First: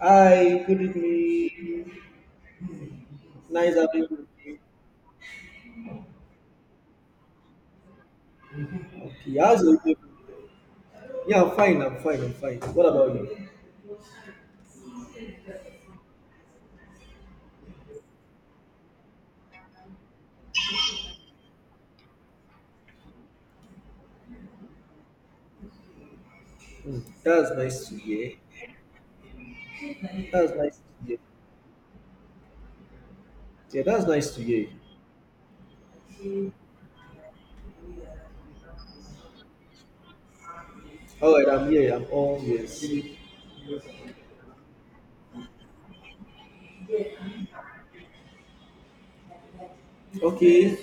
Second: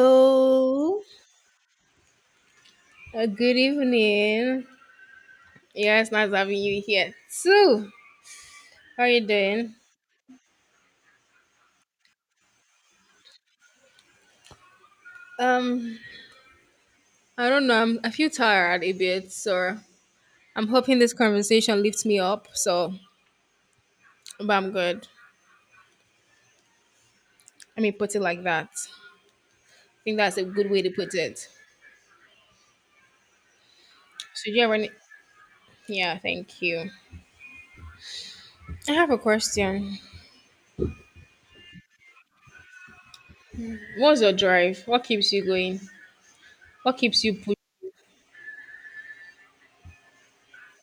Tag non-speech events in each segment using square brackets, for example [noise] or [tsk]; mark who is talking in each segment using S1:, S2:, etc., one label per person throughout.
S1: Hi, good evening.
S2: Good
S1: Nice having you.
S2: evening. Yeah, it's nice having you here too. How are you
S1: Okay, how's
S2: doing?
S1: your evening? Yeah, I'm fine. I'm fine. I'm fine. What about you?
S2: Um, I don't know. I feel tired a bit, so I'm hoping this conversation lifts me up. So, but I'm good.
S1: Hmm, that's
S2: I
S1: nice
S2: mean,
S1: to
S2: put it
S1: hear.
S2: like that. I think that's a
S1: That's
S2: good
S1: nice
S2: way to
S1: to
S2: put
S1: hear.
S2: it.
S1: Yeah, that's nice to
S2: So, do you
S1: hear.
S2: have any? Yeah, thank you. I have a question.
S1: All right, I'm here. I'm all yes.
S2: What's your drive? What keeps you going? What keeps you pushing?
S1: Okay,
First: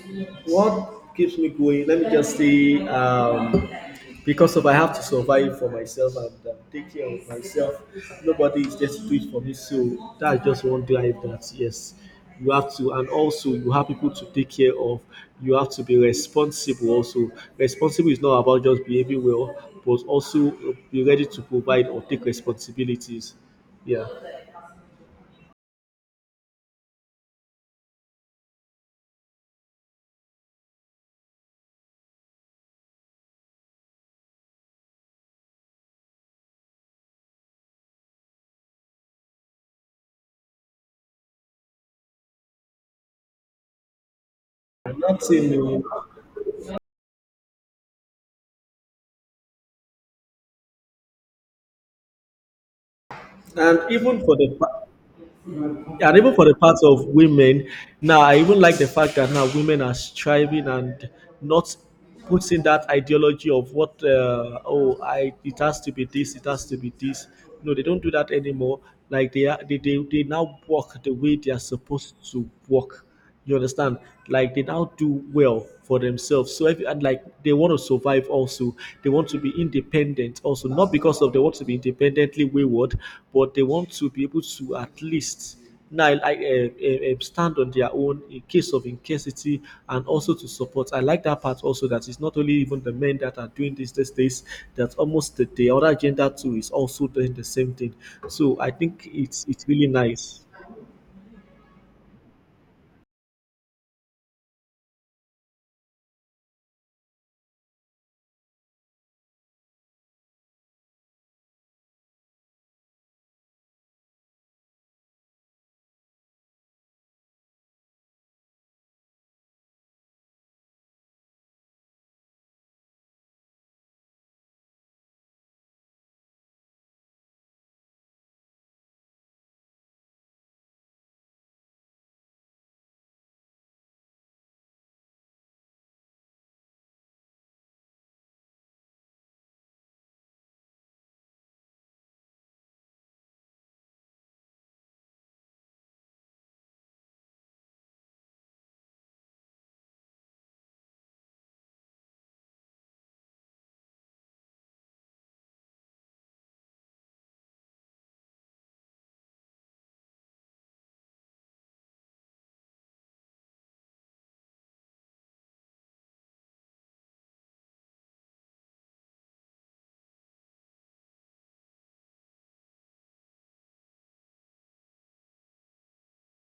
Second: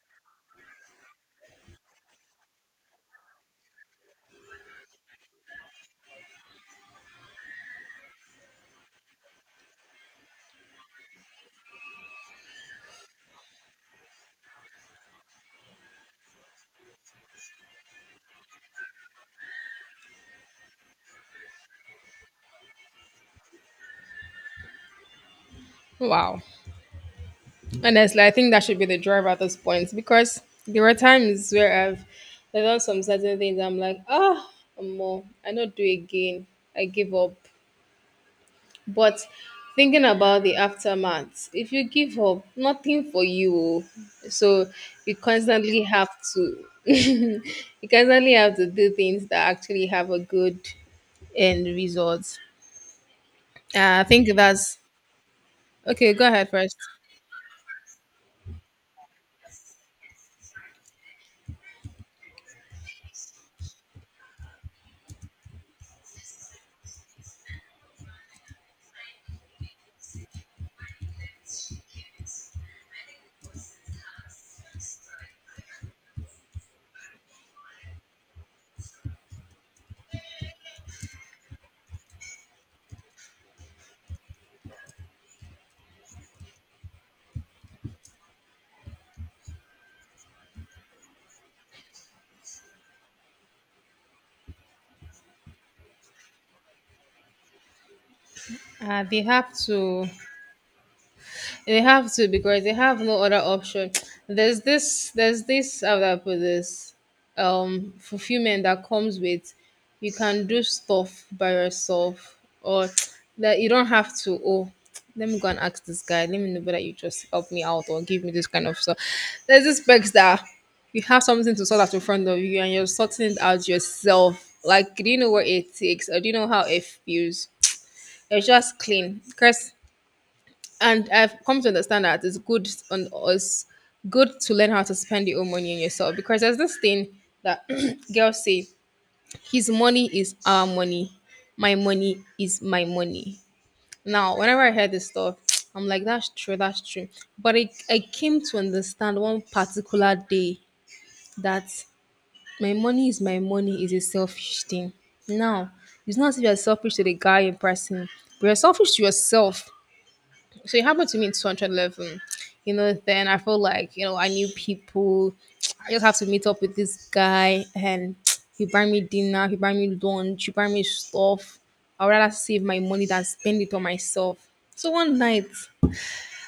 S1: what keeps me going? Let me just say, because of I have to survive for myself and take care of myself. Nobody is there to do it for me, so that's just one life that yes, you have to, and also you have people to take care of. You have to be responsible. Also, responsible is not about just behaving well, but also be ready to provide or take responsibilities. Yeah.
S2: Wow. Honestly, I think that should be the drive at this point because there were times where I've done some certain things. I'm like, oh, more, I don't do again. I give up. But thinking about the aftermath, if you give up, nothing for you. So you
S1: Nothing
S2: constantly
S1: new.
S2: have to, [laughs] you constantly have to do things that actually have a good end result.
S1: And
S2: I
S1: even
S2: think
S1: for the
S2: that's
S1: yeah,
S2: okay.
S1: and
S2: Go
S1: even for
S2: ahead
S1: the
S2: first.
S1: part of women now. I even like the fact that now women are striving and not putting that ideology of what oh, I it has to be this, it has to be this. No, they don't do that anymore. Like they are they now walk the way they are supposed to walk. You understand? Like they now do well for themselves. So if and like they want to survive also, they want to be independent also. Not because of they want to be independently wayward, but they want to be able to at least now like stand on their own in case of incasity, and also to support. I like that part also, that it's not only even the men that are doing this these days, that almost the other gender too is also doing the same thing. So I
S2: Uh,
S1: think
S2: they
S1: it's
S2: have
S1: it's really
S2: to
S1: nice.
S2: They have to because they have no other option. [tsk] There's this, how do I put this? Fulfillment that comes with you can do stuff by yourself or [tsk] that you don't have to. Oh, [tsk] let me go and ask this guy. Let me know whether you just help me out or give me this kind of stuff. There's this perks that you have something to sort out in front of you and you're sorting it out yourself. Like, do you know what it takes or do you know how it feels? You're just clean. Chris and I've come to understand that it's good on us, good to learn how to spend your own money on yourself because there's this thing that [clears throat] girls say, his money is our money, my money is my money. Now, whenever I hear this stuff, [tsk] I'm like, that's true. But I came to understand one particular day that my money is a selfish thing. Now, it's not as if you're selfish to the guy in person, but you're selfish to yourself. So it happened to me in 211. You know, then I felt like, you know, I knew people. I just have to meet up with this guy and [tsk] he buy me dinner, he buy me lunch, he buy me stuff. I'd rather save my money than spend it on myself. So one night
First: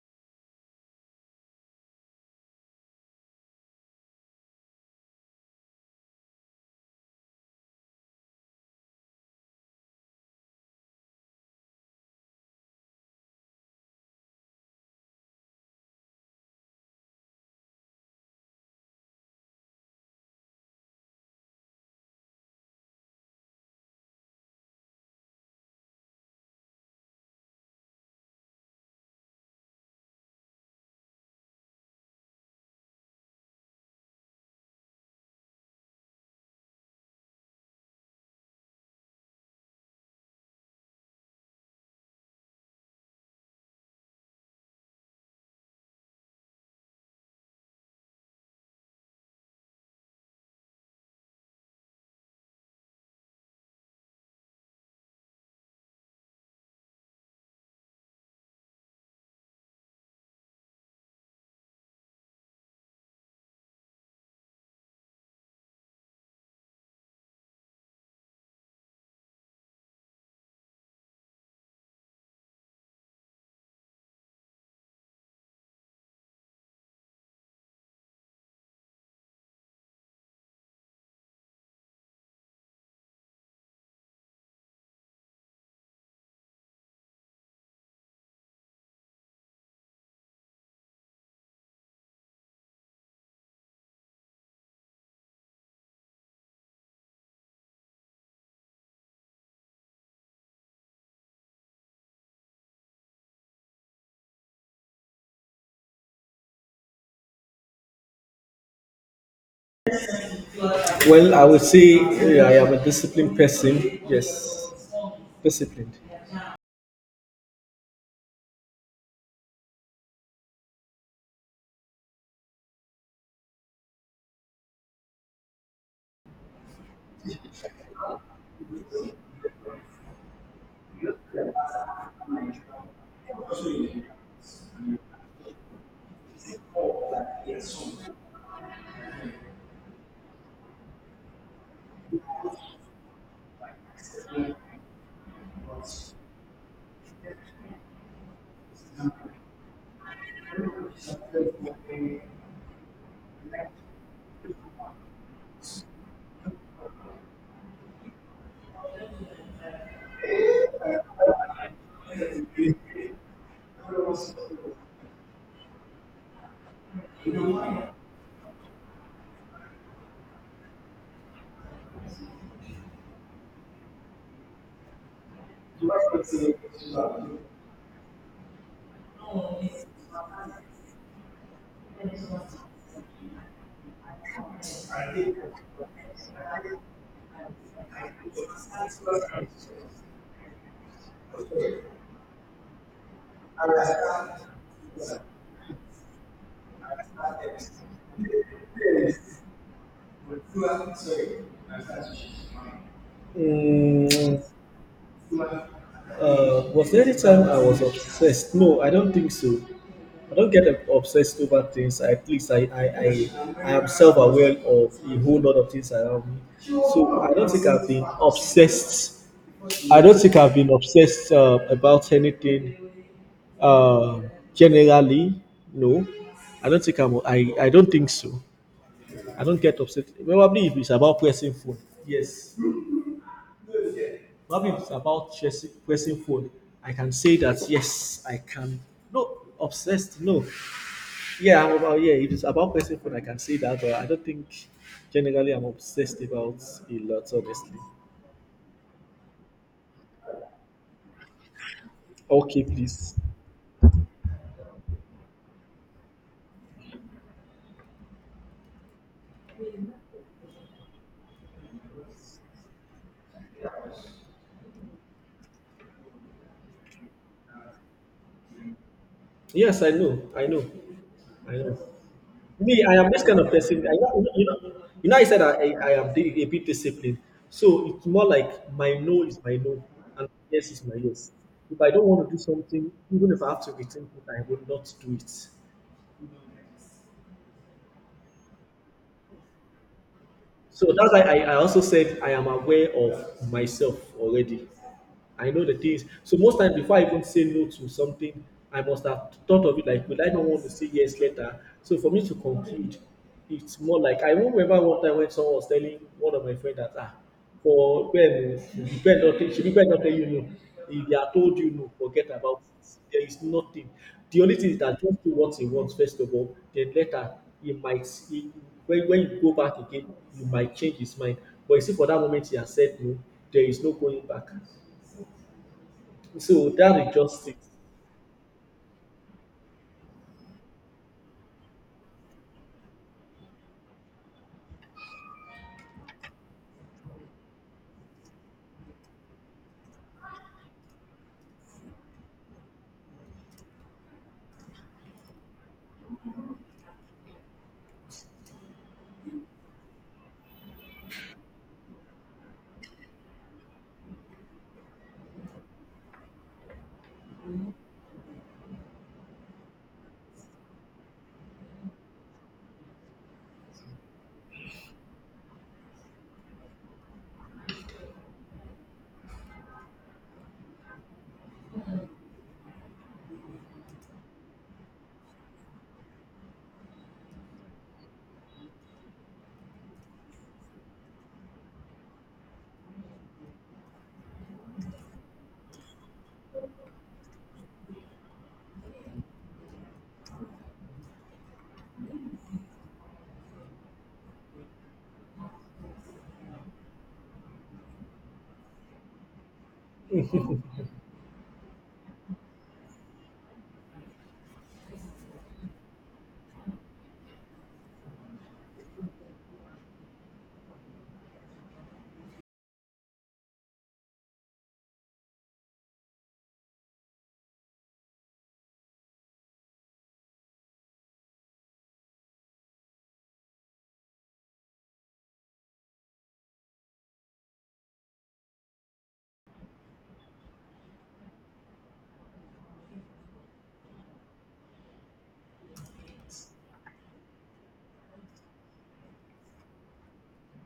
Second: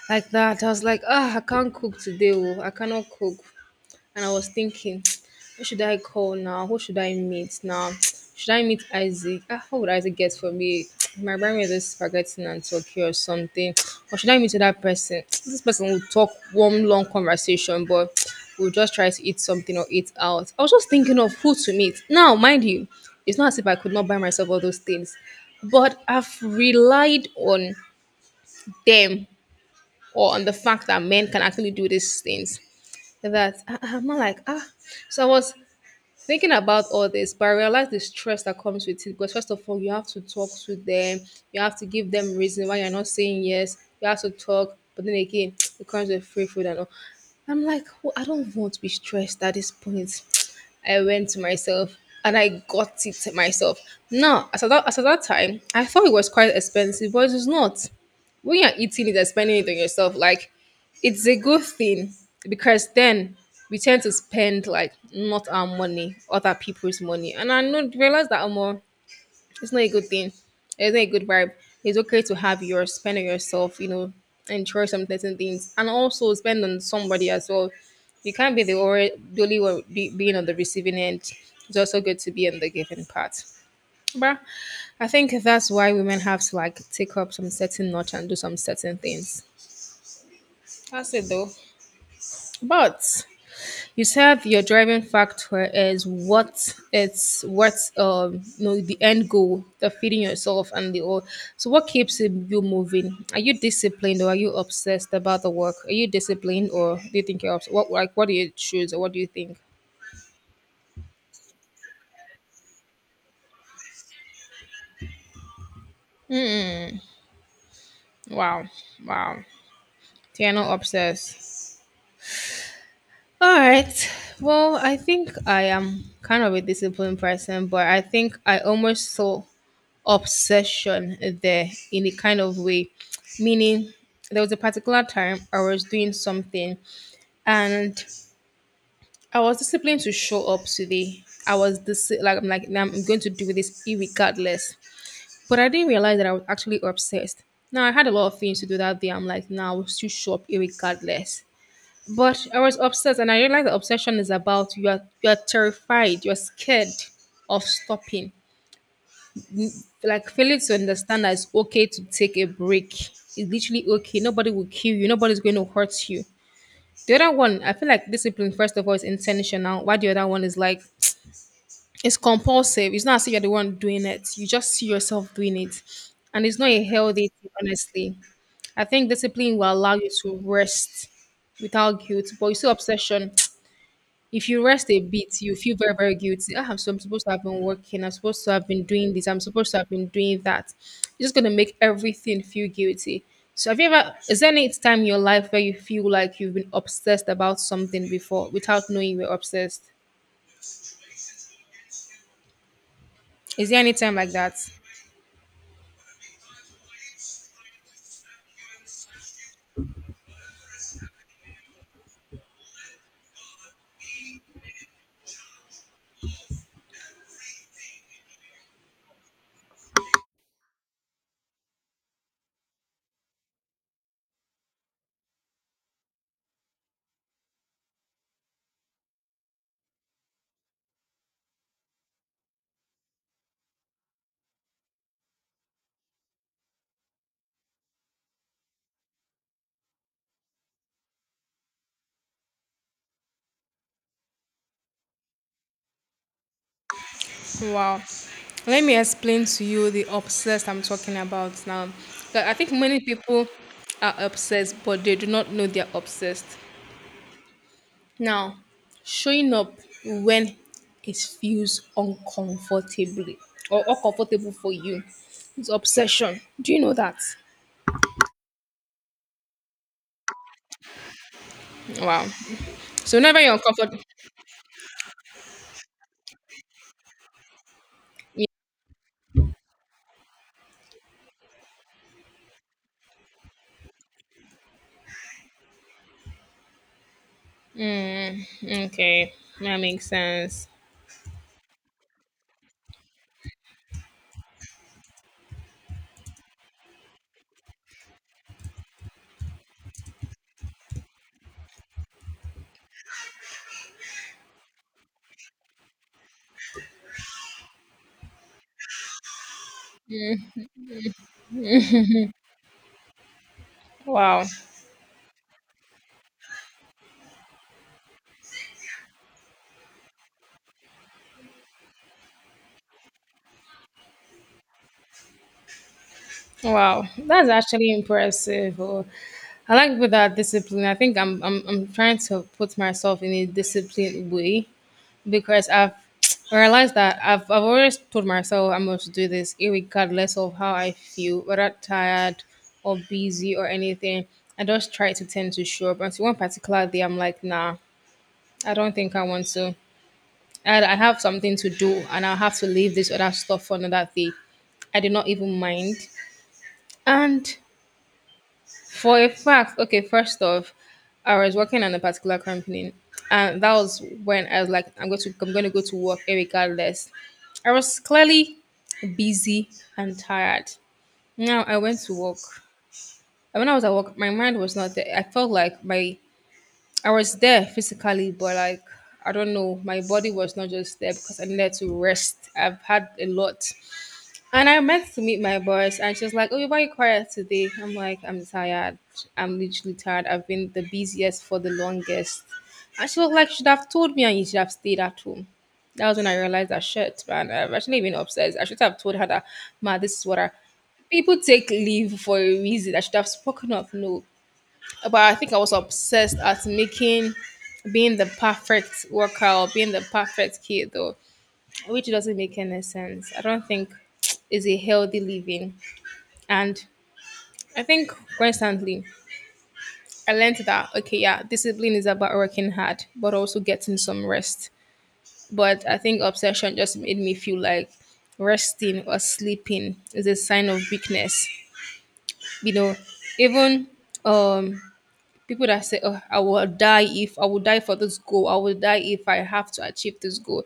S2: like that, I was like, ah, I can't cook today, oh. I cannot cook. And I was thinking, [tsk] who should I call now? Who should I meet now? [tsk] Should I meet Isaac? Ah, what would Isaac get for me? [tsk] My might buy just this spaghetti and turkey or something. [tsk] Or should I meet that person? [tsk] This person will talk one long conversation, but [tsk] we'll just try to eat something or eat out. I was just thinking of who to meet. Now, mind you, it's not as if I could not buy myself all those things, but I've relied on them or on the fact that men can actually do these things that I'm not like ah. So I was thinking about all this, but I realized the stress that comes with it. Because first of all, you have to talk to them, you have to give them reason why you're not saying yes. You have to talk, but then again, [tsk] it comes with free food and all. I'm like, well, I don't want to be stressed at this point. [tsk] I went to myself and I got it myself. Now, as at that time, I thought it was quite expensive, but it's not when you're eating it and spending it on yourself, like it's a good thing because then we tend to spend like not our money, other people's money. And I know realize that more it's not a good thing. It's not a good vibe. It's okay to have yours, spend on yourself, you know, enjoy some certain things. And also spend on somebody as well. You can't be the the only one be, being on the receiving end. It's also good to be on the giving part. But I think that's why women have to like take up some certain notch and do some certain things. That's it though. But you said your driving factor is what it's what you know the end goal, the feeding yourself and the all. So what keeps you moving? Are you disciplined or are you obsessed about the work? Are you disciplined or do you think you're what like what do you choose or what do you think?
S1: Well, I would say yeah, I am a disciplined person. Yes, disciplined.
S2: Wow, wow, so you're not obsessed. All right. Well, I think I am kind of a disciplined person, but I think I almost saw obsession there in a kind of way. Meaning, there was a particular time I was doing something and I was disciplined to show up today. I'm like, "Nah, I'm going to do this regardless. But I didn't realize that I was actually obsessed. Now I had a lot of things to do that day. I'm like, now nah, I will still show up regardless. But I was obsessed, and I realized that obsession is about you are terrified, you are scared of stopping. Like failing to understand that it's okay to take a break. It's literally okay. Nobody will kill you. Nobody's going to hurt you. The other one, I feel like discipline first of all is intentional. Why the other one is like it's compulsive. It's not as if you're the one doing it. You just see yourself doing it, and it's not a healthy thing, honestly. I think discipline will allow you to rest without guilt, but you see obsession. If you rest a bit, you feel very, very guilty. So I'm supposed to have been working. I'm supposed to have been doing this. I'm supposed to have been doing that. It's just gonna make everything feel guilty. So have you ever? Is there any time in your life where you feel like you've been obsessed about something before without knowing you were obsessed? Is there any time like
S1: Mm,
S2: that?
S1: Was there any time I was obsessed? No, I don't think so. I don't get obsessed over things. At least I am self aware of a whole lot of things around me. So I don't think I've been obsessed. I don't think I've been obsessed about anything uh, generally. No, I don't think I'm. I don't think so. I don't get upset. Probably if it's about pressing phone. Yes. Loving it's about chasing, pressing phone. I can say that yes, I can. No, obsessed. No, yeah, I'm about yeah. If it's about pressing phone, I can say that, but I don't think generally I'm obsessed about a lot, honestly.
S2: Wow. Let me explain to you the obsessed I'm talking about now. Like, I
S1: Okay,
S2: think many
S1: please.
S2: people are obsessed, but they do not know they're obsessed. Now, showing up when it feels uncomfortably or uncomfortable for you is obsession. Do you know that?
S1: Yes, I know. I know. I know.
S2: Wow.
S1: Me, I am
S2: So
S1: this kind
S2: whenever
S1: of
S2: you're
S1: person. I,
S2: uncomfortable,
S1: you, know, you, know, you know, I said I am a bit disciplined. So it's more like my no is my no, and yes is my yes. If I don't want to do something, even if I have to rethink it, I will not do it.
S2: yeah, okay, that makes sense.
S1: So that's why I also said I am aware of myself already. I know the things. So most times before I even say no to something, I must have thought of it like, will I not want to say yes later? So for me to conclude, it's more like I won't remember one time when someone was telling one of my friends that ah, for when them, it depends on shebi God don tell you no. If they are told you no, forget about it. There is nothing. The
S2: Wow.
S1: only thing is that just do what he wants first of all. Then later, he might he, when you go back again, you might change his mind. But you see, for that moment he has said no, there is no going back. So that
S2: Wow.
S1: is just
S2: That's
S1: it.
S2: actually impressive. Oh, I like with that discipline. I think I'm trying to put myself in a disciplined way because I've realized that I've always told myself I must do this regardless of how I feel, whether tired or busy or anything. I just try to tend to show up. Until one particular day, I'm like, nah, I don't think I want to. I have something to do and I'll have to leave this other stuff for another day. I did not even mind. And for a fact, okay, first off, I was working on a particular company, and that was when I was like, I'm going to go to work regardless. I was clearly busy and tired. Now I went to work. And when I was at work, my mind was not there. I was there physically, but like I don't know, my body was not just there because I needed to rest. I've had a lot. And I meant to meet my boss, and she was like, "Oh, why are you quiet today?" I'm like, "I'm tired. I'm literally tired. I've been the busiest for the longest." And she was like, "You should have told me, and you should have stayed at home." That was when I realized that shit, man. I've actually been upstairs. I should have told her that, ma, this is what I. People take leave for a reason. I should have spoken up. No, but I think I was obsessed at being the perfect worker or being the perfect kid, though which doesn't make any sense. I don't think [tsk] is a healthy living. And I think constantly I learned that okay, yeah, discipline is about working hard, but also getting some rest. But I think obsession just made me feel like resting or sleeping is a sign of weakness. You know, even um people that say, oh, I will die if I will die for this goal, I will die if I have to achieve this goal.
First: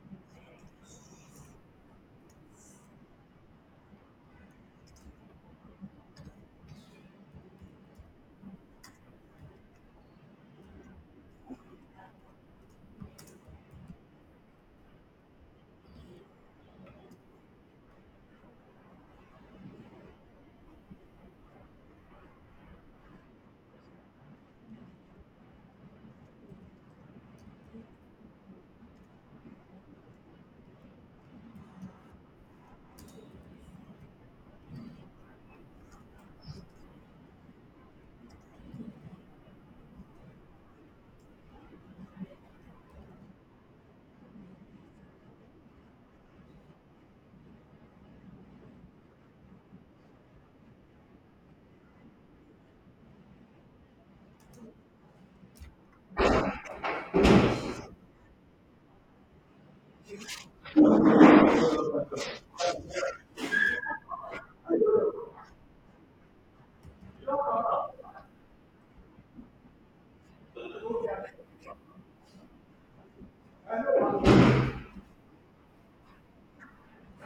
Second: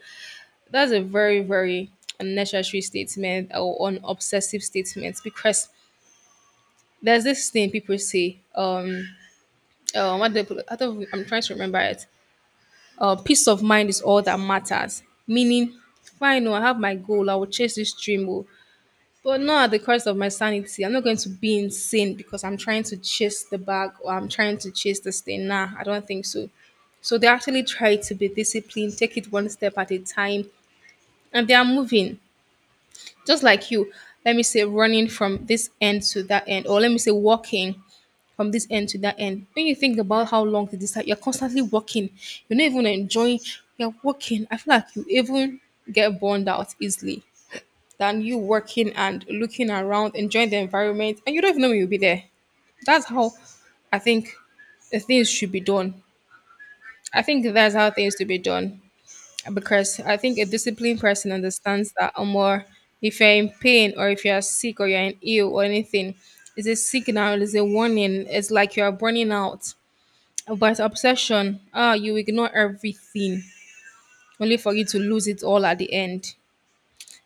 S2: That's a very, very unnecessary statement or an obsessive statement because there's this thing people say, what do they put, I don't, I'm trying to remember it. Peace of mind is all that matters. Meaning, fine, oh, I have my goal, I will chase this dream, oh, but not at the cost of my sanity. I'm not going to be insane because I'm trying to chase the bag or I'm trying to chase this thing. Nah, I don't think so. So they actually try to be disciplined, take it one step at a time, and they are moving. Just like you, let me say running from this end to that end, or let me say walking from this end to that end. When you think about how long it is, like you're constantly walking, you're not even enjoying. You're walking. I feel like you even get burned out easily than you working and looking around enjoying the environment and you don't even know when you'll be there. That's how I think the things should be done I think that's how things should be done. Because I think a disciplined person understands that, or more, if you're in pain or if you're sick or you're in ill or anything, it's a signal, it's a warning, it's like you're burning out. But obsession, ah, you ignore everything only for you to lose it all at the end.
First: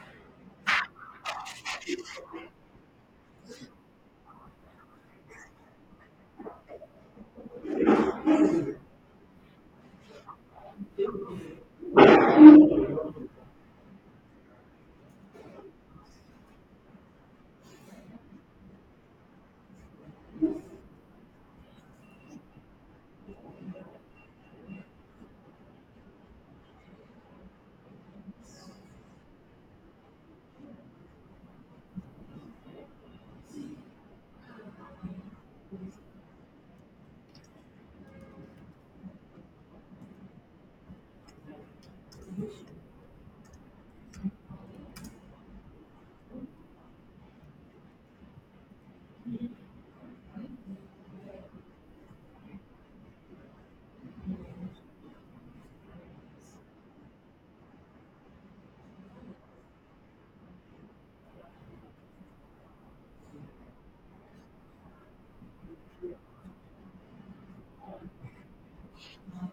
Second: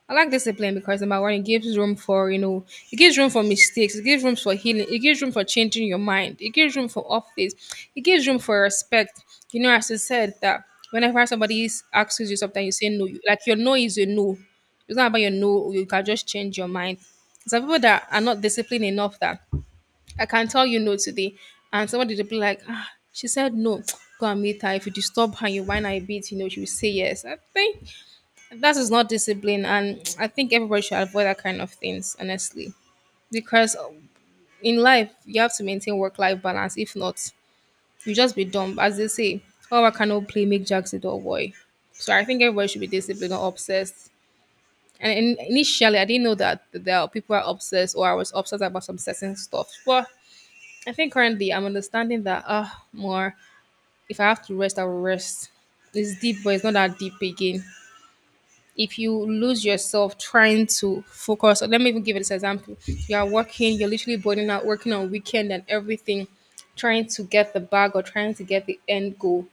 S2: I like discipline because number one, it gives room for it gives room for mistakes, it gives room for healing, it gives room for changing your mind, it gives room for office, it gives room for respect. You know, as I said that whenever asks you something, you say no. Like your no is your no. It's not about your no. You can just change your mind. Some people that are not disciplined enough that I can tell you no today, and somebody will be like, ah, she said no. [tsk] Go and meet her. If you disturb her, you whine her a bit, you know, she will say yes. I think that is not discipline, and I think everybody should avoid that kind of things, honestly. Because in life you have to maintain work life balance. If not, you just be dumb, as they say. Oh, I cannot play, make jacks a dull boy. So I think everybody should be disciplined or obsessed. Initially I didn't know that there are people are obsessed or I was obsessed about some certain stuff, but I think currently I'm understanding that, ah, more. If I have to rest, I will rest. It's deep, but it's not that deep again. If you lose yourself trying to focus, or let me even give this example, you are working, you're literally burning out, working on weekend and everything, trying to get the bag or trying to get the end goal.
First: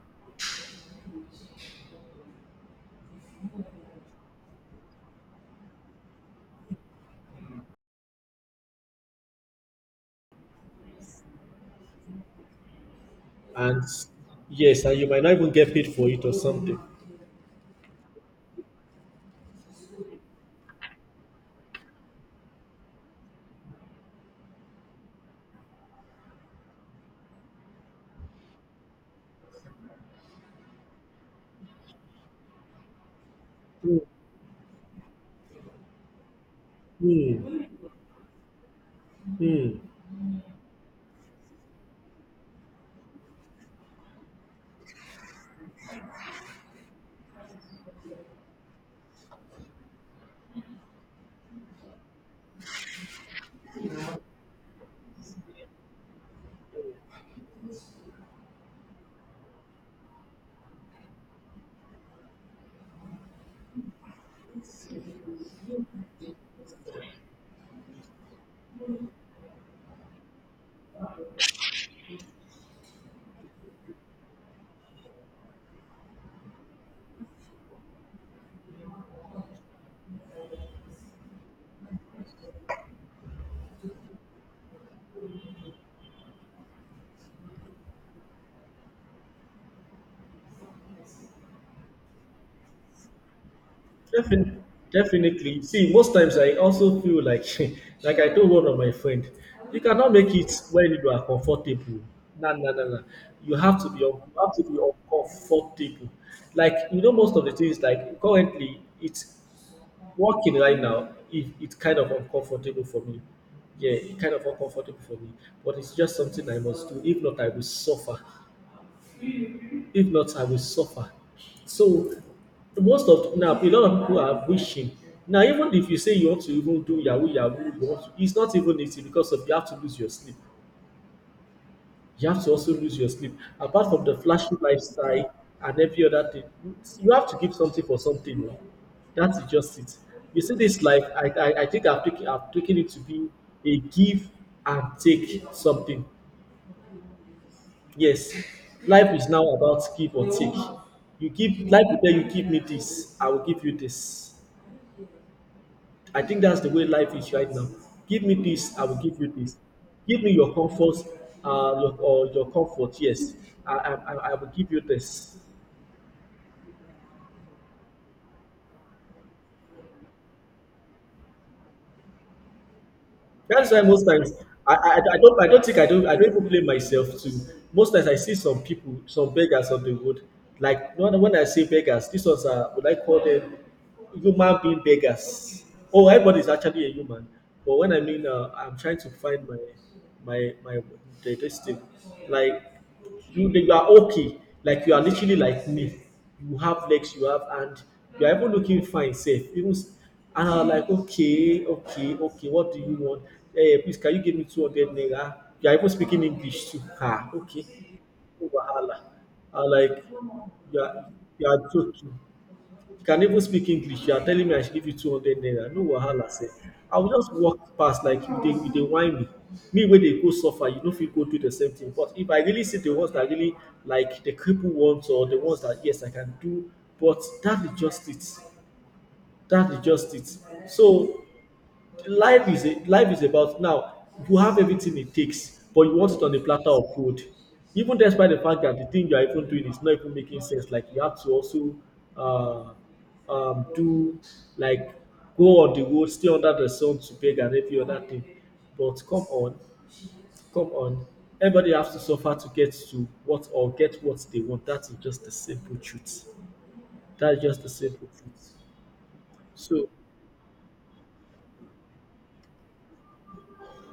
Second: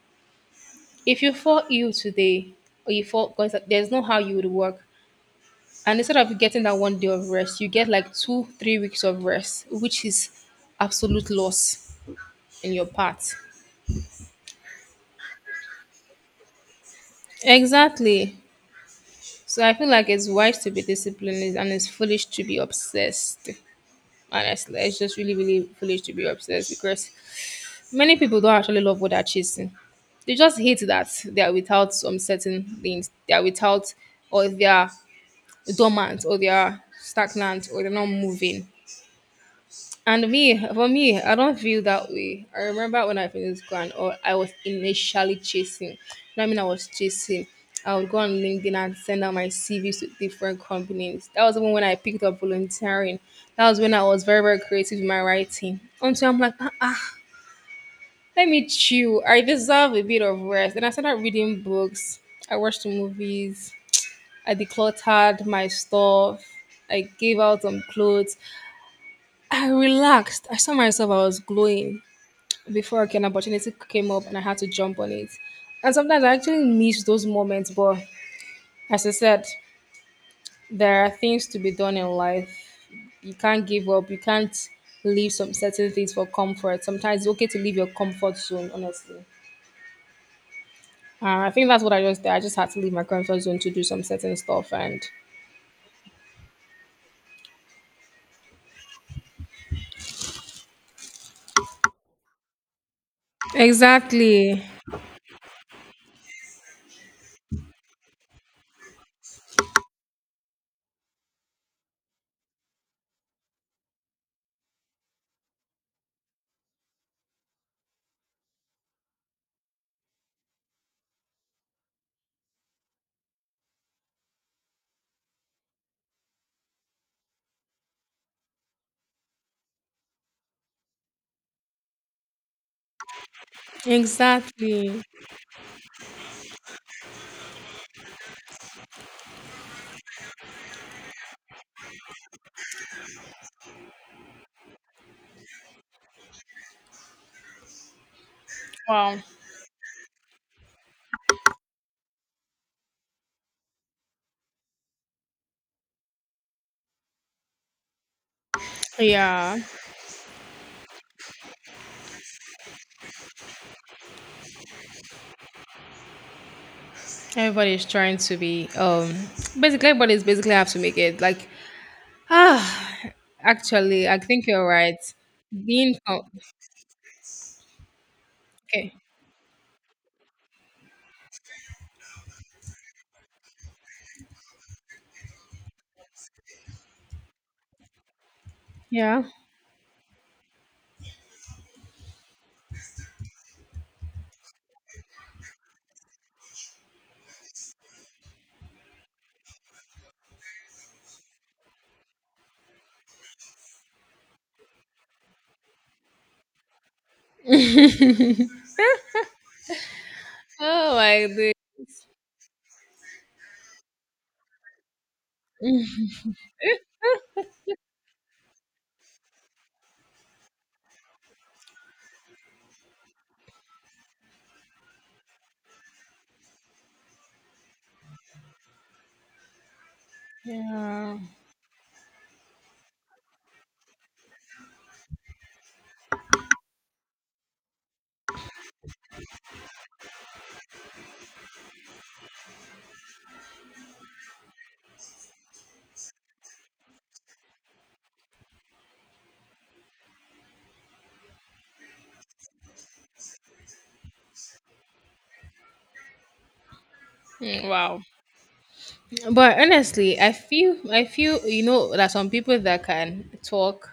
S2: If you fall ill today, or you fall, because there's no how you would work, and instead of getting that 1 day of rest, you get like 2 3 weeks of rest, which is absolute loss in your part.
S1: And yes, and you might not even get paid for it or something.
S2: Exactly. So I feel like it's wise to be disciplined and it's foolish to be obsessed. Honestly, it's just really, really foolish to be obsessed because many people don't actually love what they're chasing. They just hate that they are without some certain things. They are without,
S1: Hmm.
S2: or they are dormant, or they are
S1: Hmm.
S2: stagnant, or they're not moving.
S1: Hmm.
S2: And me, for me, I don't feel that way. I remember when I finished school and all, I was initially chasing. I mean, I was chasing. I would go on LinkedIn and send out my CVs to different companies. That was even when I picked up volunteering. That was when I was very, very creative in my writing. Until I'm like, let me chill. I deserve a bit of rest. And I started reading books. I watched movies. I decluttered my stuff. I gave out some clothes. I relaxed. I saw myself. I was glowing. Before, like, an opportunity came up and I had to jump on it. And sometimes I actually miss those moments, but as I said, there are things to be done in life. You can't give up. You can't leave some certain things for comfort. Sometimes it's okay to leave your comfort zone, honestly. I think that's what I just did. I just had to leave my comfort zone to do some certain
S1: Defin-
S2: stuff. And
S1: definitely. See, most times I also feel like, [laughs] like I told one of my friend, you cannot make it when you are comfortable. No, no, no, no. You have to be you have
S2: exactly.
S1: to be uncomfortable. Like you know, most of the things like currently it's working right now. It's kind of uncomfortable for me. Yeah, it's kind of uncomfortable for me. But it's just something I must do. If not, I will suffer. If not, I will suffer. So most of now a lot of people are wishing. Now, even if you say you want to even do Yahoo Yahoo, you want to, it's not even easy because of you have to lose your sleep. You have to also lose your sleep. Apart from the flashy
S2: Exactly.
S1: lifestyle and every other thing, you have to give something for something. No? That is just it. You see this life, I think I've taken it to be a give and take something. Yes, life
S2: Wow,
S1: is now about give or take. You give, life will tell you give me this, I will give you this. I think that's the way life is right now. Give me this, I will give you this.
S2: yeah,
S1: Give me your comfort, your comfort. Yes, I will give you this.
S2: everybody's trying to be basically, everybody's basically have to make it like [sighs] ah,
S1: That's why most
S2: actually, I
S1: times
S2: think you're right.
S1: I don't,
S2: Being
S1: I
S2: com-
S1: don't even blame myself too. Most times I see some
S2: okay,
S1: people, some beggars on the road. Like when I say beggars, these ones are, would I call them human being beggars? Oh, everybody is actually a human. But when I mean I'm trying to
S2: yeah.
S1: find my this thing. Like you are okay. Like you are literally like me. You have legs, you have, and you are even looking fine, safe. And I am like, okay, okay, okay, what do you want? Hey, please, can you give me 200 naira? You are even speaking English too. Ah, okay, no wahala. I was like, you
S2: Oh,
S1: are,
S2: I
S1: you
S2: do.
S1: are joking. You can even speak English. You are telling me I should give you 200 naira. No wahala, sef. I will just walk past like you dey, you dey whine me. Me wey dey go suffer, you no fit go do the same thing. But if I really see the ones that really, like the cripple ones, or the ones that yes I can do, but that is just it. That is just it.
S2: Yeah.
S1: So life is about now you have everything it takes, but you want it on a platter of food, even despite the fact that the thing you are even doing is not even making sense. Like you have to also uh, do like go on the road, stay under the sun to beg and every other thing. But come on, come on, everybody has to suffer to get to what or get what they want. That is just the simple truth. That is just
S2: Mm,
S1: the
S2: wow.
S1: simple truth.
S2: But
S1: So
S2: honestly, I feel you know that some people that can talk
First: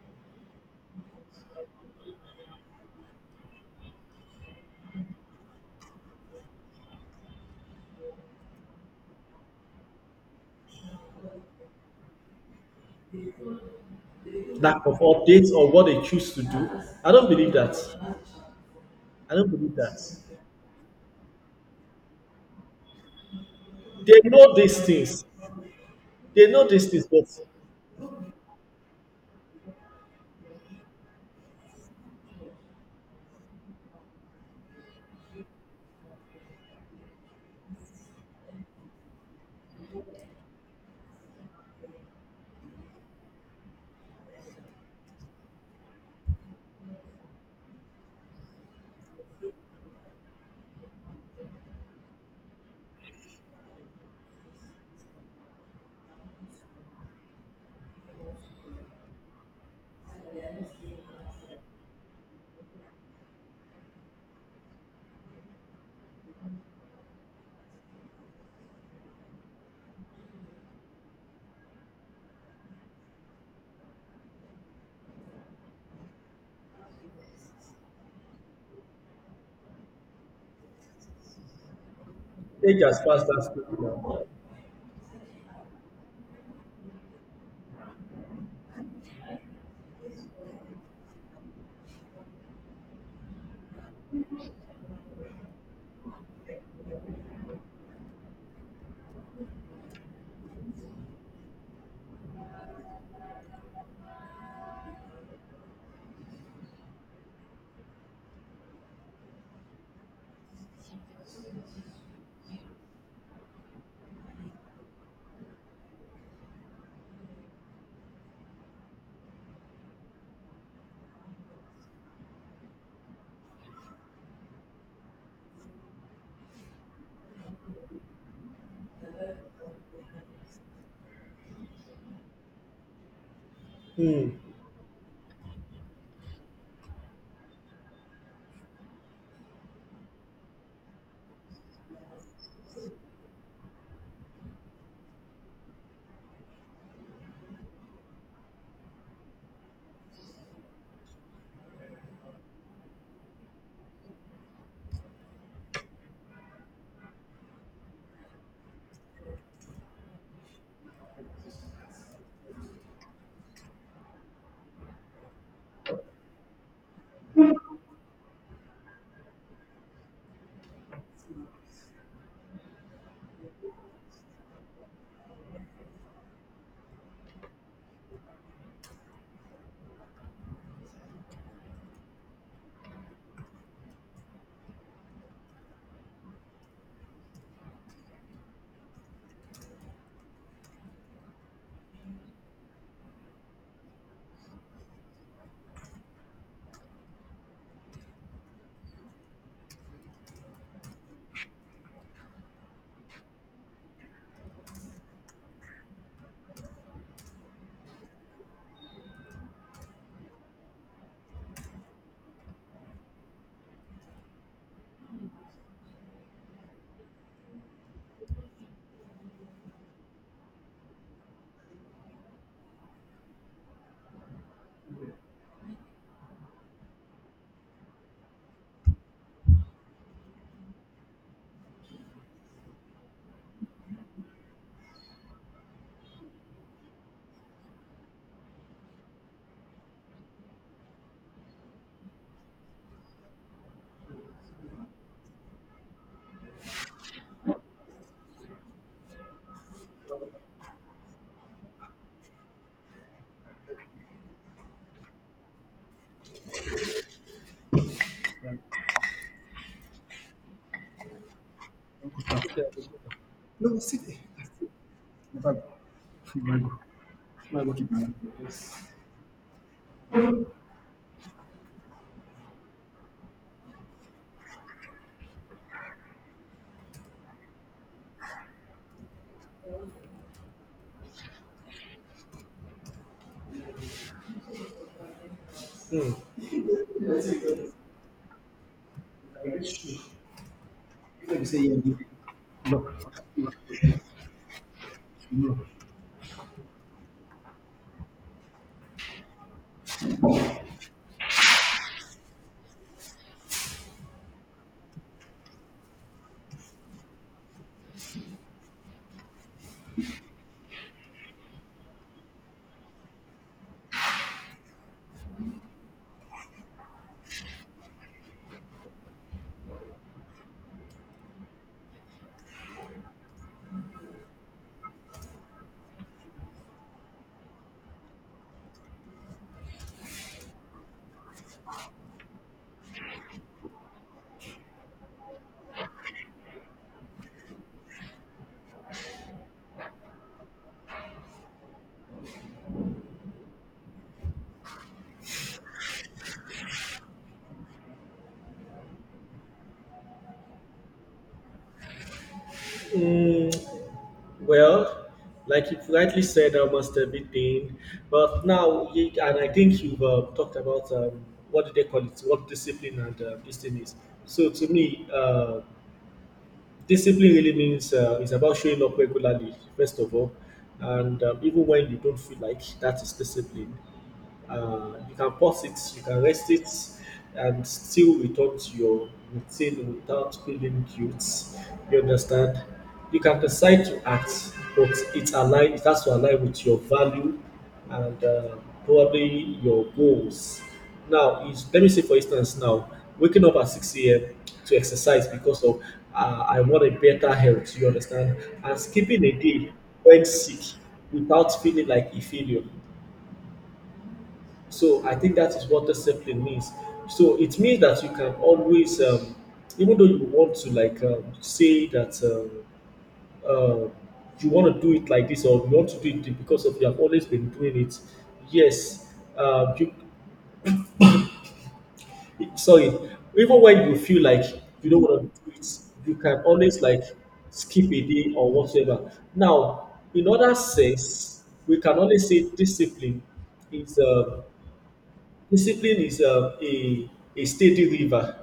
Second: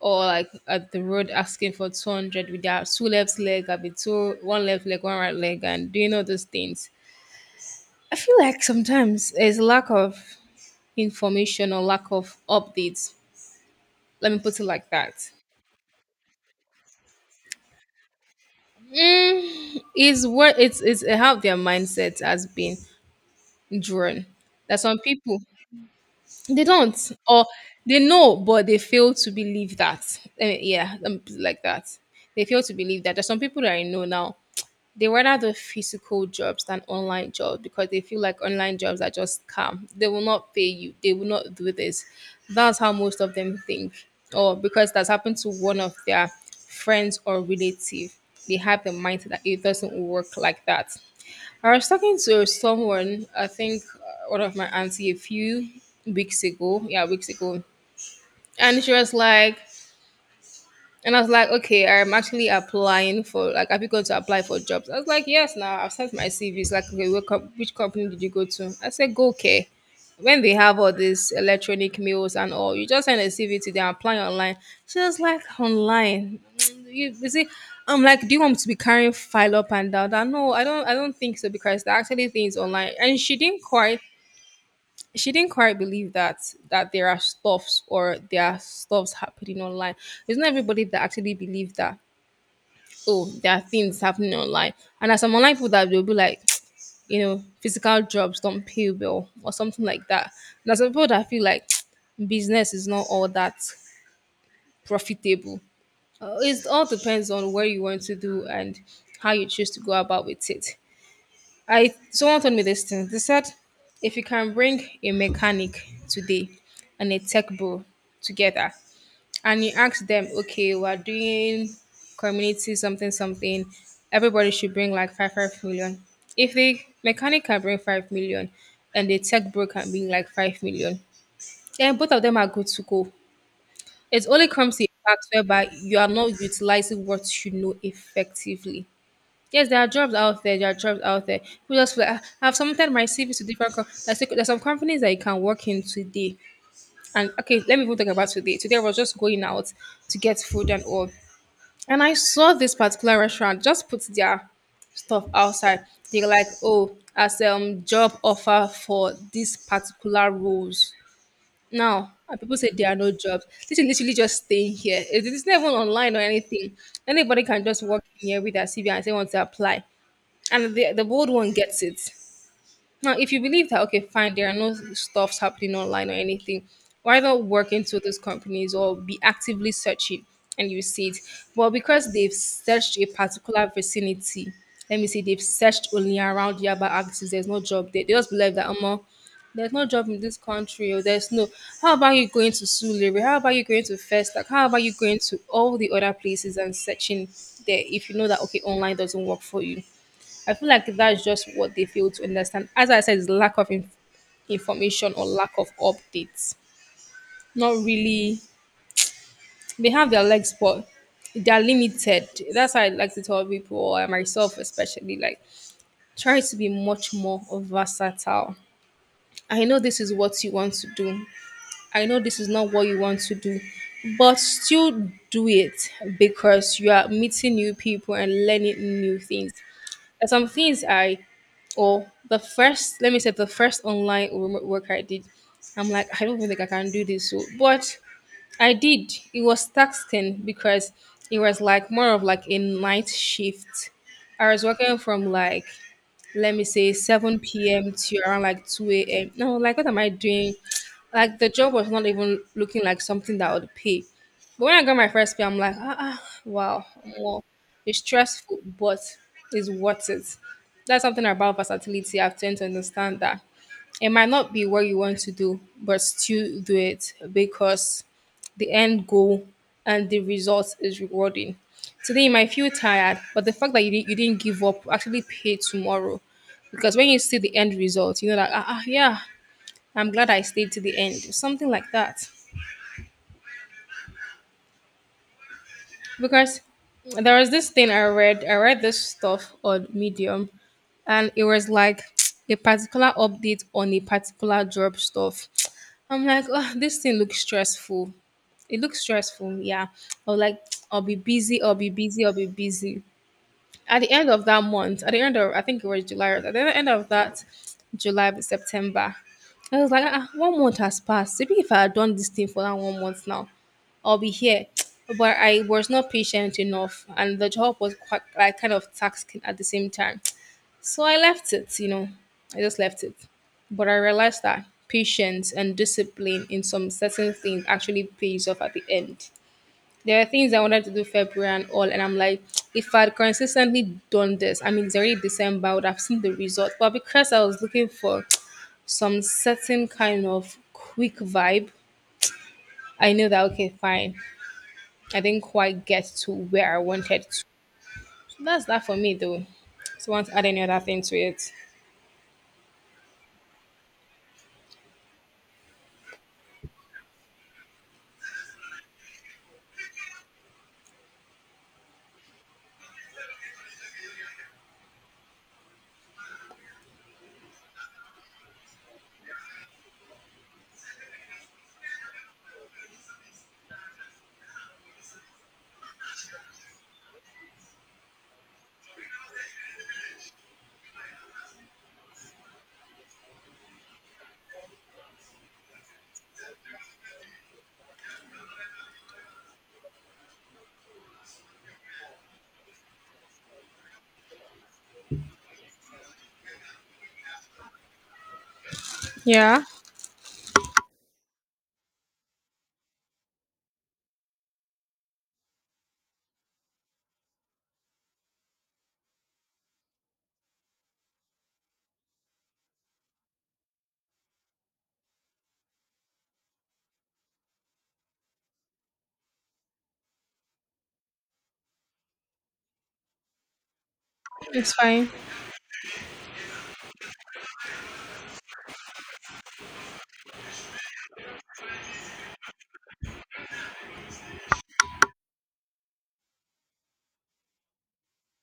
S2: or like at the road asking for 200 with their two left leg, I'll be two one left leg, one right leg, and doing all those things. I feel like sometimes there's lack of information or lack of updates. Let me put it
S1: lack
S2: like
S1: of
S2: that.
S1: updates or what they choose to do, I don't believe that. I don't believe that.
S2: Is where it's how their mindset has been
S1: They
S2: drawn.
S1: know these
S2: That some
S1: things.
S2: people
S1: They
S2: they
S1: know these things.
S2: don't,
S1: But
S2: or they know but they fail to believe that. Eh, yeah, let me put it like that. They fail to believe that. There's some people that I know now. They rather do physical jobs than online jobs because they feel like online jobs are just scam. They will not pay you. They will not do this. That's how most of them think. Or because that's happened to one of their friends or relative. They have the mindset that it doesn't work like that. I was talking to someone, I think one of my auntie a few weeks ago. Yeah, weeks ago. And she was like, and I was like, okay, I'm actually applying for, like, have you gone to apply for jobs? I was like, yes, now I've sent my CV. It's like, okay, which company did you go to? I said, go care. When they have all these electronic mails and all, you just send a CV to them, apply online. She was like, online. [tsk] You see, I'm like, do you want me to be carrying file up and down? That no, I don't. I don't think so, because there are actually things
S1: age
S2: online.
S1: has
S2: And
S1: passed
S2: she
S1: that
S2: didn't
S1: stage
S2: quite
S1: now.
S2: believe that there are stuffs, or there are stuffs happening online. It's not everybody that actually believes that, oh, there are things happening online, and as some online people that will be like [tsk] you know physical jobs don't pay well or something like that. And there's some people that feel like [tsk] business is not all that profitable. It all depends on where you want to do and how you choose to go about with it. I, someone told me this thing. They said if you can bring a mechanic today and a tech bro together, and you ask them, okay, we're doing community something something, everybody should bring like five million. If the mechanic can bring 5 million and the tech bro can bring like 5 million, then both of them are good to go. It
S1: Hmm.
S2: only comes to a fact whereby you are not utilizing what you know effectively. Yes, there are jobs out there. There are jobs out there. People just feel like, "Ah, I've submitted my CV to different. There's some companies that you can work in today. And okay, let me even talk about today. Today I was just going out to get food and all, and I saw this particular restaurant just put their stuff outside. They're like, oh, as job offer for these particular roles. Now, and people say there are no jobs. This is literally just staying here. It's not even online or anything. Anybody can just walk in here with their CV and say want to apply, and the bold one gets it. Now, if you believe that, okay, fine, there are no stuffs happening online or anything, why not work into those companies or be actively searching and you see it? Well, because they've searched a particular vicinity, let me say they've searched only around Yaba axis, there's no job there. They just believe that, Omo, there's no job in this country or there's no, how about you going to Sulere? How about you going to Festac? How about you going to all the other places and searching there if you know that okay online doesn't work for you? I feel like that's just what they fail to understand. As I said, it's lack of information or lack of updates. Not really. They have their legs, but they are limited. That's why I like to tell people, or myself especially, like try to be much more versatile. I know this is what you want to do. I know this is not what you want to do, but still do it because you are meeting new people and learning new things. And some things I, or the first, let me say, the first online remote work I did, I'm like, I don't even think I can do this. So, but I did. It was taxing because it was like more of like a night shift. I was working from let me say 7 p.m. to around like 2 a.m. No, like what am I doing? Like the job was not even looking like something that would pay. But when I got my first pay, I'm like, wow, well, it's stressful, but it's worth it. That's something about versatility. I've tend to understand that it might not be what you want to do, but still do it because the end goal and the result is rewarding. Today you might feel tired, but the fact that you didn't give up will actually pay tomorrow. Because when you see the end result, you know that, yeah, I'm glad I stayed to the end. Something like that. Because there was this thing I read this stuff on Medium, and it
S1: Maybe say
S2: was
S1: yeah,
S2: like
S1: maybe.
S2: [tsk] a particular update on a particular job stuff. I'm like, oh, this thing looks stressful. It looks stressful, yeah. i Or like, I'll be I'll be busy. At the end of that month, at the end of, I think it was July, at the end of that July, September, I was like, one month has passed. Maybe if I had done this thing for that one month now, I'll be here. [tsk] But I was not patient enough, and the job was quite like kind of taxing at the same time. So I left it, I just left it. But I realized that patience and discipline in some certain things actually pays off at the end. There are things I wanted to do February and all, and I'm like, [tsk] if I'd consistently done this, I mean, it's already December, I would have seen the result. But because I was looking for [tsk] some certain kind of quick vibe, I knew that, okay, fine, I didn't quite get to where I wanted to. So that's that for me, though. So, want to add any other thing to it?
S1: Mm, well, like you rightly said, almost everything. But now, you, and I think you've talked about what do they call it, what discipline and this thing is. So to me, discipline really means it's about showing up regularly, first of all, and even when you don't feel like, that is discipline. You can pause it, you can rest it, and still return to your routine without feeling guilt. You understand? You can decide to act, but it align. It has to align with your value and probably your goals. Now, is let me say for instance, now waking up at 6 a.m. to exercise because of I want a better health. You understand? And skipping a
S2: Yeah,
S1: day when sick without feeling like a failure. So I think that is what discipline means. So it means that you can always, even though you want to like say that uh, you want to do it like this, or you want to do it because of you have always been doing it. Yes, you, sorry. Even when you feel like
S2: it's
S1: you don't
S2: fine.
S1: want to do it, you can always like skip a day or whatever. Now, in other sense, we can only say discipline is discipline is a steady river.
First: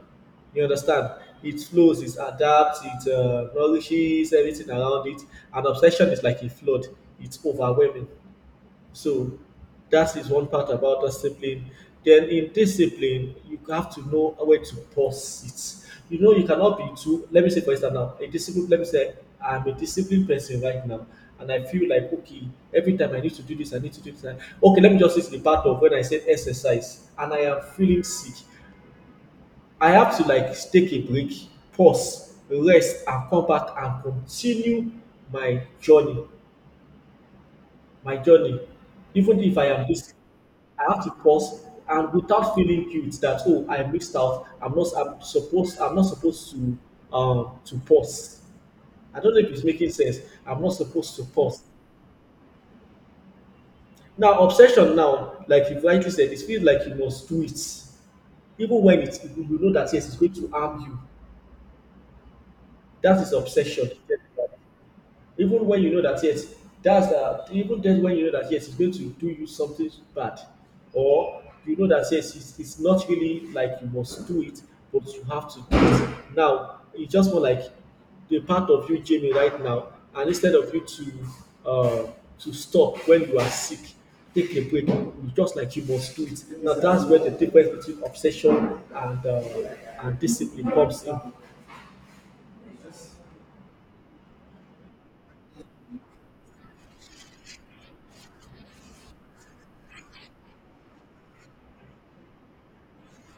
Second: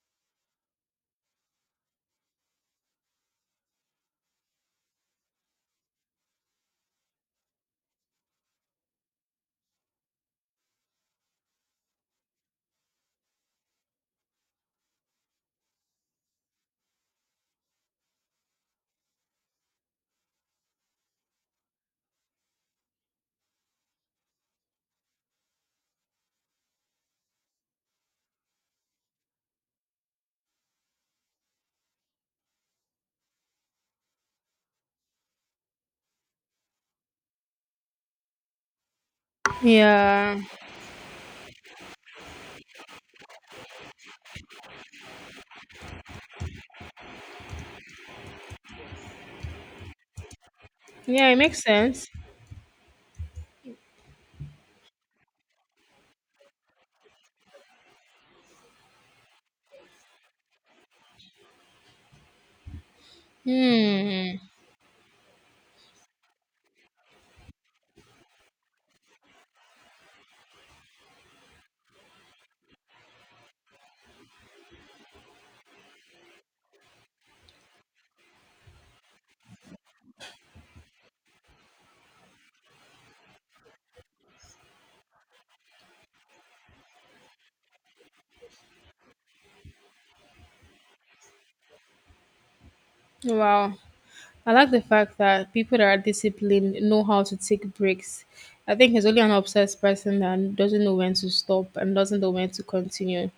S1: You understand? It flows, it adapts, it nourishes everything around it. And obsession is like a flood, it's overwhelming. So that is one part about discipline. Then in discipline, you have to know where to pause it. You know, you cannot be too. Let me say, for instance, now a discipline. Let me say, I'm a disciplined person right now, and I feel like okay, every time I need to do this, I need to do this. Okay, let me just say the part of when I said exercise, and I am feeling sick. I have to like take a break, pause, rest, and come back and continue my journey my journey, even if I am busy,
S2: Yeah,
S1: I have to pause and without feeling guilt that oh I missed out. I'm not supposed to pause. I don't know if it's making sense. I'm not supposed to
S2: yeah, it makes
S1: pause.
S2: sense.
S1: Now obsession now, like you rightly said, it feels like you must do it. Even when it's you know that yes, it's going to harm you. That is obsession.
S2: Hmm.
S1: Even when you know that yes, that's even then when you know that yes, it's going to do you something bad, or you know that yes, it's not really like you must do it, but you have to do it. Now it's just more like the part of you, Jamie, right now, and instead of you uh, to stop when you are sick, take a break. You just like you must do it. Now that's where the difference between obsession and and discipline comes in.
S2: Wow. I like the fact that people that are disciplined know how to take breaks. I think it's only an obsessed person that doesn't know when to stop and doesn't know when to continue.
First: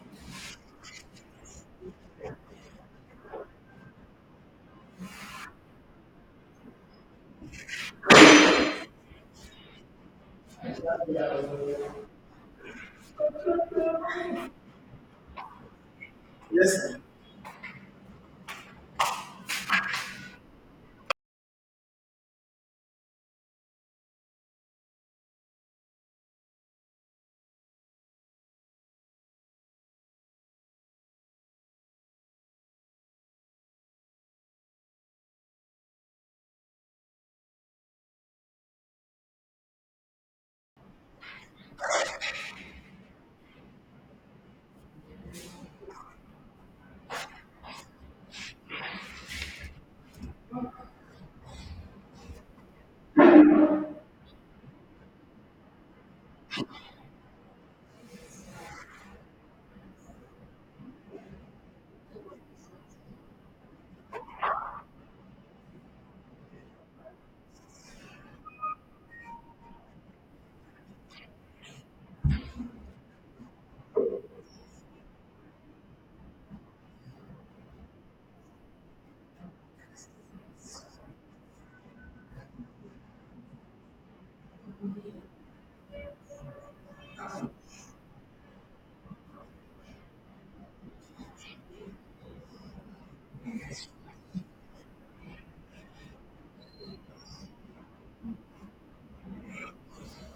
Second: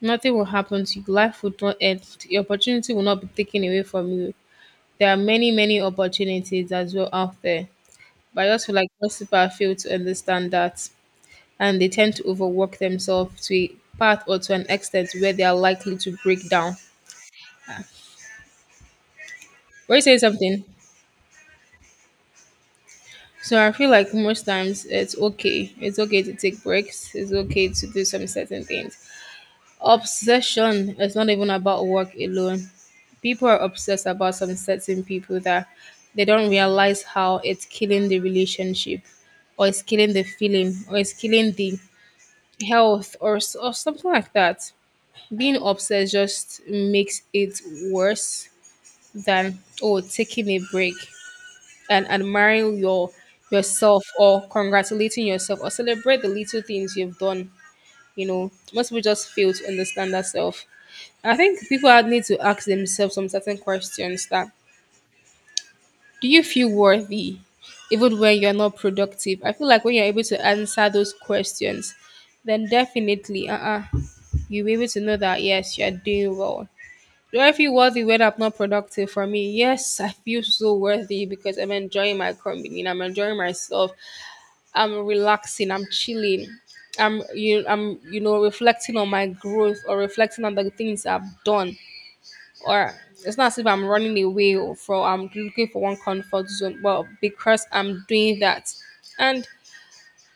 S2: Nothing will happen to you. Life will not end. The opportunity will not be taken away from you. There are many, many opportunities as well out there. But I just feel like most people are fail to understand that and they tend to overwork themselves to a part or to an extent where they are likely to break down.
S1: Yes.
S2: Were you saying something? So I feel like most times it's okay. It's okay to take breaks. It's okay to do some certain things. Obsession is not even about work alone. People are obsessed about some certain people that they don't realize how it's killing the relationship or it's killing the feeling or it's killing the health or something like that. Being obsessed just makes it worse than, oh, taking a break, and admiring yourself or congratulating yourself or celebrate the little things you've done. You know, most people just fail to understand that self. I think need to ask themselves some certain questions that, do you feel worthy even when you're not productive? I feel like when you're able to answer those questions, then definitely you'll be able to know that yes, you're doing well. Do I feel worthy when I'm not productive? For me, yes, I feel so worthy because I'm enjoying my company and I'm enjoying myself. I'm relaxing, I'm chilling, I'm reflecting on my growth or reflecting on the things I've done. Or it's not as if I'm running away or for I'm looking for one comfort zone, but because I'm doing that. And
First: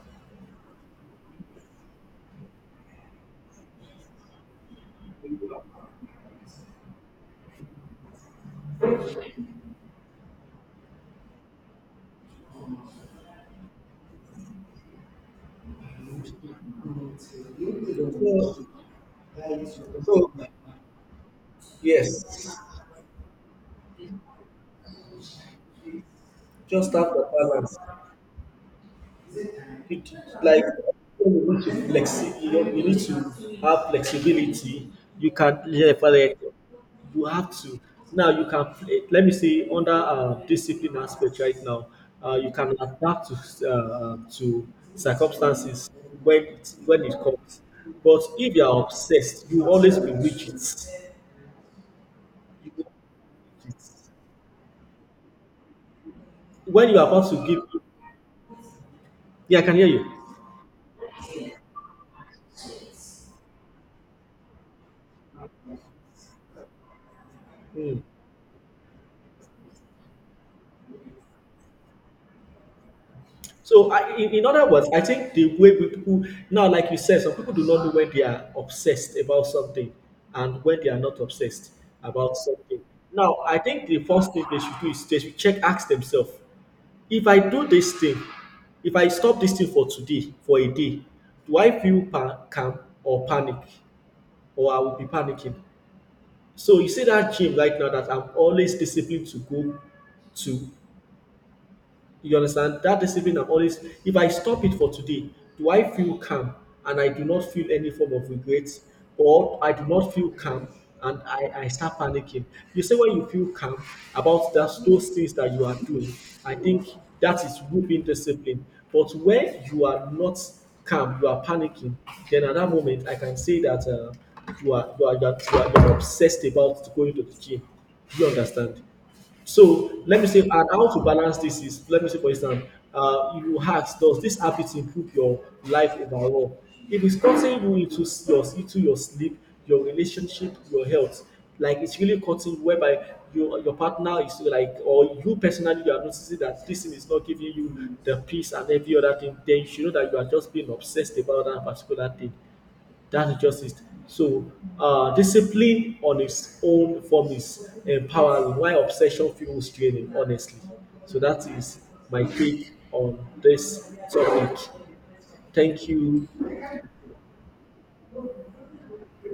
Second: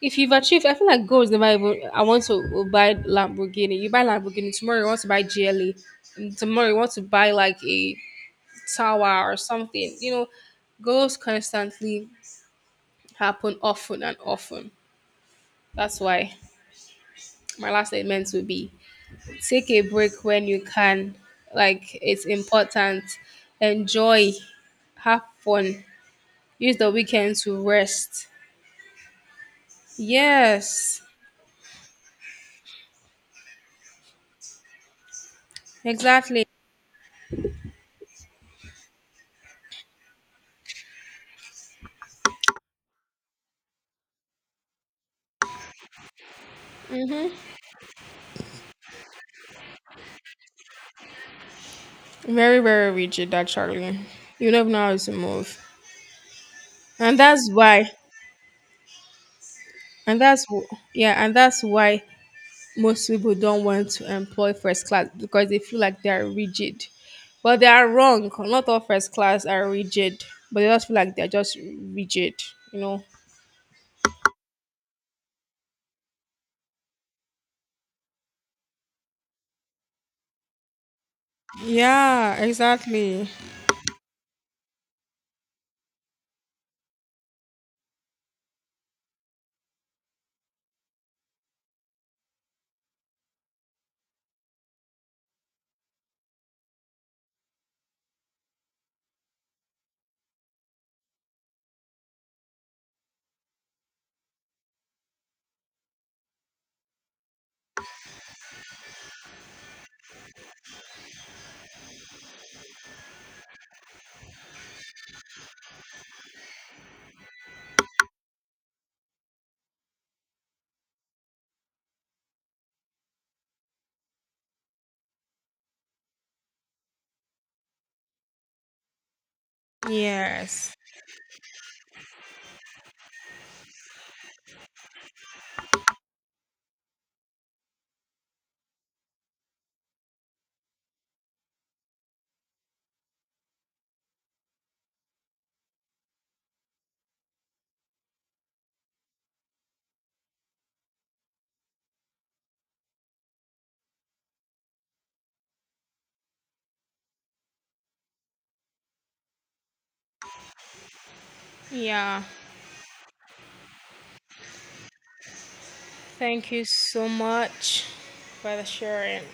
S2: if you've achieved, I feel like goals never even. I want to buy Lamborghini. You buy Lamborghini tomorrow. You want to buy GLE. And tomorrow you want to buy like a tower or something. You know, goals constantly happen often and often. That's why. My last statement would
S1: So,
S2: be, take a break
S1: so,
S2: when you can, like it's
S1: yes,
S2: important. Enjoy, have fun, use the
S1: just have the
S2: weekend to
S1: balance.
S2: rest.
S1: It, like
S2: Yes,
S1: you need to you need to have flexibility. You can yeah, for like,
S2: exactly.
S1: you have to now. You can play. Let me say under discipline aspect right now. You can adapt to circumstances when it comes. But if you are obsessed, you will always be rigid.
S2: Very,
S1: You,
S2: very rigid actually. You never know how to move.
S1: when you are
S2: And
S1: about to
S2: that's
S1: give,
S2: why,
S1: yeah, I can hear you.
S2: yeah, and that's why most people don't want to employ first class because they feel like they are rigid, but they are
S1: Hmm.
S2: wrong. Not all first class are rigid, but they just feel like they're just rigid, you know.
S1: So, in other words, I think the way we people now, like you said, some people do not know when they are obsessed about something and when they are not obsessed
S2: Yeah,
S1: about something.
S2: exactly.
S1: Now, I think the first thing they should do is they should check, ask themselves, if I do this thing, if I stop this thing for today, for a day, do I feel calm or panic, or I will be panicking? So you see that gym right now that I'm always disciplined to go to. You understand? That discipline I'm always, if I stop it for today, do I feel calm and I do not feel any form of regret? Or I do not feel calm and I start panicking. You say when you feel calm about that, those things that you are doing, I think that is within discipline. But when you are not calm, you are panicking, then at that moment, I can say that you are obsessed about going to the gym. Do you understand? So let me say, and
S2: Yes.
S1: how to balance this is, let me say, for instance, you ask, does this habit improve your life overall? If it's cutting you into s- your into your sleep, your relationship, your health, like it's really cutting whereby your partner is like, or you personally, you are noticing that this thing is not giving you the peace and every other thing, then you should know that you are just being obsessed about that particular thing. That's just it. So discipline on its own form is empowering. Why obsession fuels training? Honestly. So that is
S2: Yeah.
S1: my take on this topic. Thank you
S2: Thank you so much for the sharing.